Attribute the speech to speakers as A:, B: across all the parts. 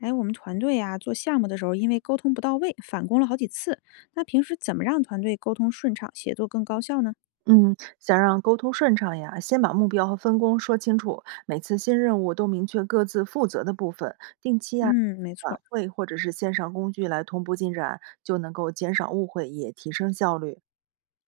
A: 哎，我们团队呀、做项目的时候，因为沟通不到位，返工了好几次。那平时怎么让团队沟通顺畅，协作更高效呢？
B: 嗯，想让沟通顺畅呀，先把目标和分工说清楚，每次新任务都明确各自负责的部分，定期呀
A: 嗯，没错
B: 晚
A: 儿。
B: 会或者是线上工具来同步进展，就能够减少误会，也提升效率。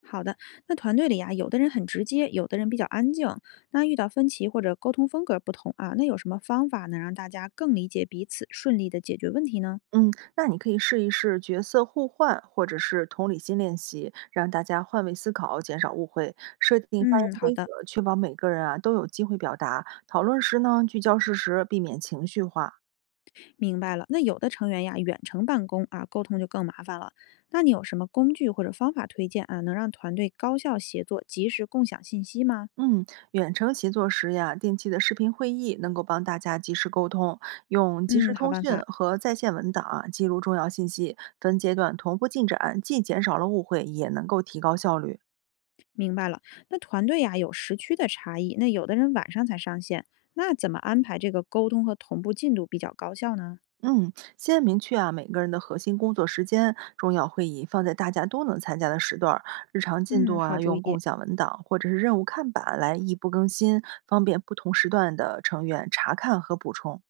A: 好的，那团队里呀、有的人很直接，有的人比较安静。那遇到分歧或者沟通风格不同啊，那有什么方法能让大家更理解彼此，顺利的解决问题呢？
B: 嗯，那你可以试一试角色互换，或者是同理心练习，让大家换位思考，减少误会。设定发
A: 嗯，
B: 言
A: 好
B: 规则，
A: 的，
B: 确保每个人啊都有机会表达。讨论时呢，聚焦事实，避免情绪化。
A: 明白了。那有的成员呀，远程办公啊，沟通就更麻烦了。那你有什么工具或者方法推荐啊，能让团队高效协作，及时共享信息吗？
B: 嗯，远程协作时呀，定期的视频会议能够帮大家及时沟通，用即时
A: 嗯，好
B: 通
A: 办
B: 讯
A: 法。
B: 和在线文档啊记录重要信息，分阶段同步进展，既减少了误会，也能够提高效率。
A: 明白了，那团队呀、有时区的差异，那有的人晚上才上线，那怎么安排这个沟通和同步进度比较高效呢？
B: 嗯，先明确啊每个人的核心工作时间，重要会议放在大家都能参加的时段儿，日常进度
A: 嗯，好
B: 啊
A: 主
B: 用
A: 意，
B: 共享文档或者是任务看板来异步更新，方便不同时段的成员查看和补充。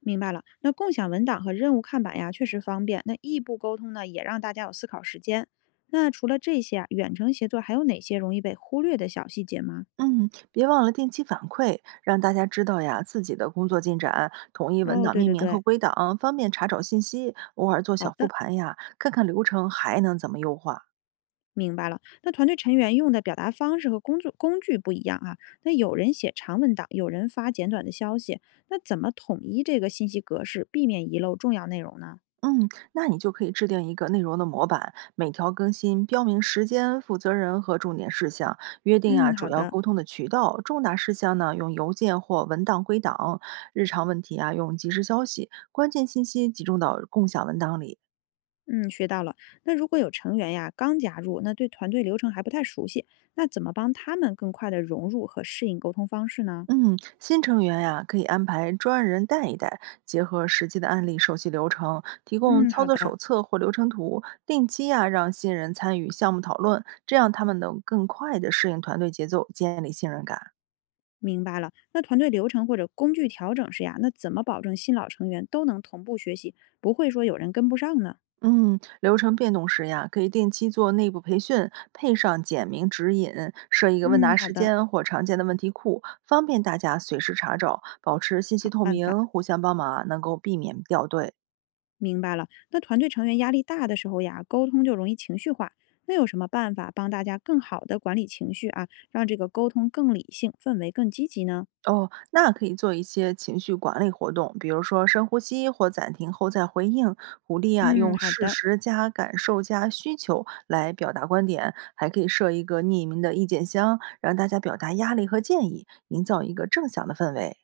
A: 明白了。那共享文档和任务看板呀，确实方便。那异步沟通呢，也让大家有思考时间。那除了这些啊，远程协作还有哪些容易被忽略的小细节吗？
B: 嗯，别忘了定期反馈，让大家知道呀自己的工作进展，统一文
A: 哦，
B: 档
A: 对
B: 命
A: 对
B: 名
A: 对，
B: 和归档，方便查找信息。偶尔做
A: 好
B: 小复
A: 的。
B: 盘呀，看看流程还能怎么优化。
A: 明白了，那团队成员用的表达方式和工作工具不一样啊。那有人写长文档，有人发简短的消息，那怎么统一这个信息格式，避免遗漏重要内容呢？
B: 嗯，那你就可以制定一个内容的模板，每条更新标明时间、负责人和重点事项，约定啊
A: 嗯，
B: 主
A: 好
B: 要
A: 的，
B: 沟通的渠道，重大事项呢用邮件或文档归档，日常问题啊用即时消息，关键信息集中到共享文档里。
A: 嗯，学到了。那如果有成员呀刚加入，那对团队流程还不太熟悉，那怎么帮他们更快的融入和适应沟通方式呢？
B: 嗯，新成员呀、可以安排专人带一带，结合实际的案例熟悉流程，提供
A: 嗯，
B: 操
A: 好
B: 作
A: 的，
B: 手册或流程图，定期呀、让新人参与项目讨论，这样他们能更快地适应团队节奏，建立信任感。
A: 明白了。那团队流程或者工具调整时呀，那怎么保证新老成员都能同步学习，不会说有人跟不上呢？
B: 嗯，流程变动时呀，可以定期做内部培训，配上简明指引，设一个问答
A: 嗯，好
B: 时
A: 的，
B: 间或常见的问题库，方便大家随时查找，保持信息
A: 好
B: 透
A: 办法。
B: 明，互相帮忙，能够避免掉队。
A: 明白了。那团队成员压力大的时候呀，沟通就容易情绪化。那有什么办法帮大家更好的管理情绪啊，让这个沟通更理性，氛围更积极呢？
B: 哦，那可以做一些情绪管理活动，比如说深呼吸或暂停后再回应。鼓励啊，
A: 嗯，
B: 用
A: 好
B: 事
A: 的，
B: 实加感受加需求来表达观点，还可以设一个匿名的意见箱，让大家表达压力和建议，营造一个正向的氛围。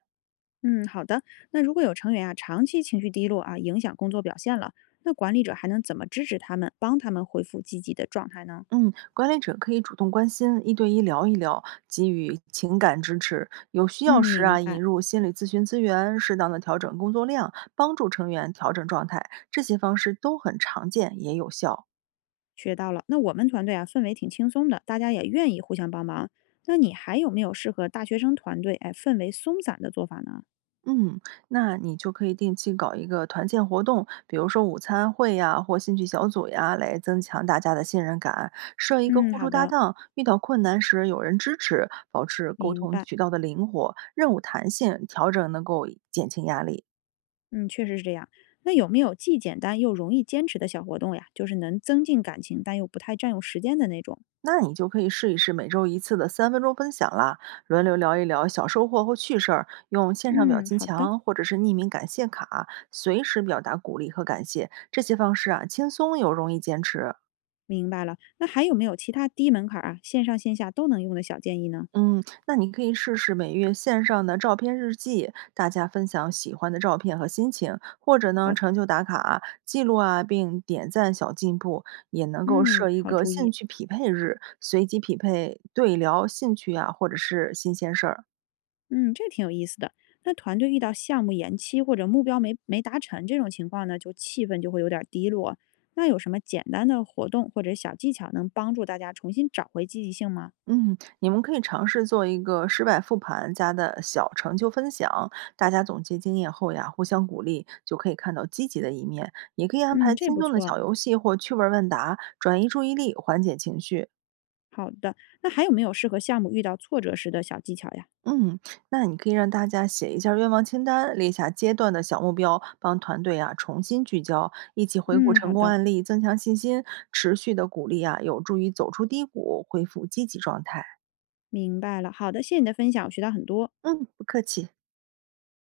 A: 嗯，好的。那如果有成员啊长期情绪低落啊，影响工作表现了，那管理者还能怎么支持他们，帮他们恢复积极的状态呢？
B: 嗯，管理者可以主动关心，1对1聊一聊，给予情感支持。有需
A: 嗯，
B: 要时
A: 明
B: 啊，
A: 白，
B: 引入心理咨询资源，适当的调整工作量，帮助成员调整状态。这些方式都很常见，也有效。
A: 学到了。那我们团队啊氛围挺轻松的，大家也愿意互相帮忙。那你还有没有适合大学生团队哎氛围松散的做法呢？
B: 嗯，那你就可以定期搞一个团建活动，比如说午餐会呀，或兴趣小组呀，来增强大家的信任感。设一个
A: 嗯，
B: 互
A: 好
B: 助搭
A: 的，
B: 档，遇到困难时有人支持，保持沟
A: 明
B: 通
A: 白。
B: 渠道的灵活，任务弹性，调整能够减轻压力。
A: 嗯，确实是这样。那有没有既简单又容易坚持的小活动呀？就是能增进感情，但又不太占用时间的那种。
B: 那你就可以试一试每周一次的3分钟分享啦，轮流聊一聊小收获或趣事儿，用线上表
A: 嗯，
B: 情
A: 好的，
B: 墙或者是匿名感谢卡，随时表达鼓励和感谢。这些方式啊，轻松又容易坚持。
A: 明白了。那还有没有其他低门槛儿啊，线上线下都能用的小建议呢？
B: 嗯，那你可以试试每月线上的照片日记，大家分享喜欢的照片和心情，或者呢
A: 好的，
B: 成就打卡记录啊，并点赞小进步，也能够
A: 嗯，
B: 设一
A: 好
B: 个
A: 主
B: 兴
A: 意。
B: 趣匹配日，随机匹配对聊兴趣啊，或者是新鲜事儿。
A: 嗯，这挺有意思的。那团队遇到项目延期或者目标没达成这种情况呢，就气氛就会有点儿低落。那有什么简单的活动或者小技巧能帮助大家重新找回积极性吗？
B: 嗯，你们可以尝试做一个失败复盘加的小成就分享，大家总结经验后呀，互相鼓励，就可以看到积极的一面。也可以安
A: 嗯，
B: 排
A: 这
B: 轻
A: 不
B: 松的
A: 错。
B: 小游戏或趣味儿问答，转移注意力，缓解情绪。
A: 好的，那还有没有适合项目遇到挫折时的小技巧呀？
B: 嗯，那你可以让大家写一下愿望清单，列下阶段的小目标，帮团队啊重新聚焦，一起回顾
A: 嗯，
B: 成
A: 好
B: 功
A: 的，
B: 案例，增强信心。持续的鼓励啊，有助于走出低谷，恢复积极状态。
A: 明白了。好的，谢谢你的分享，我学到很多。
B: 嗯，不客气。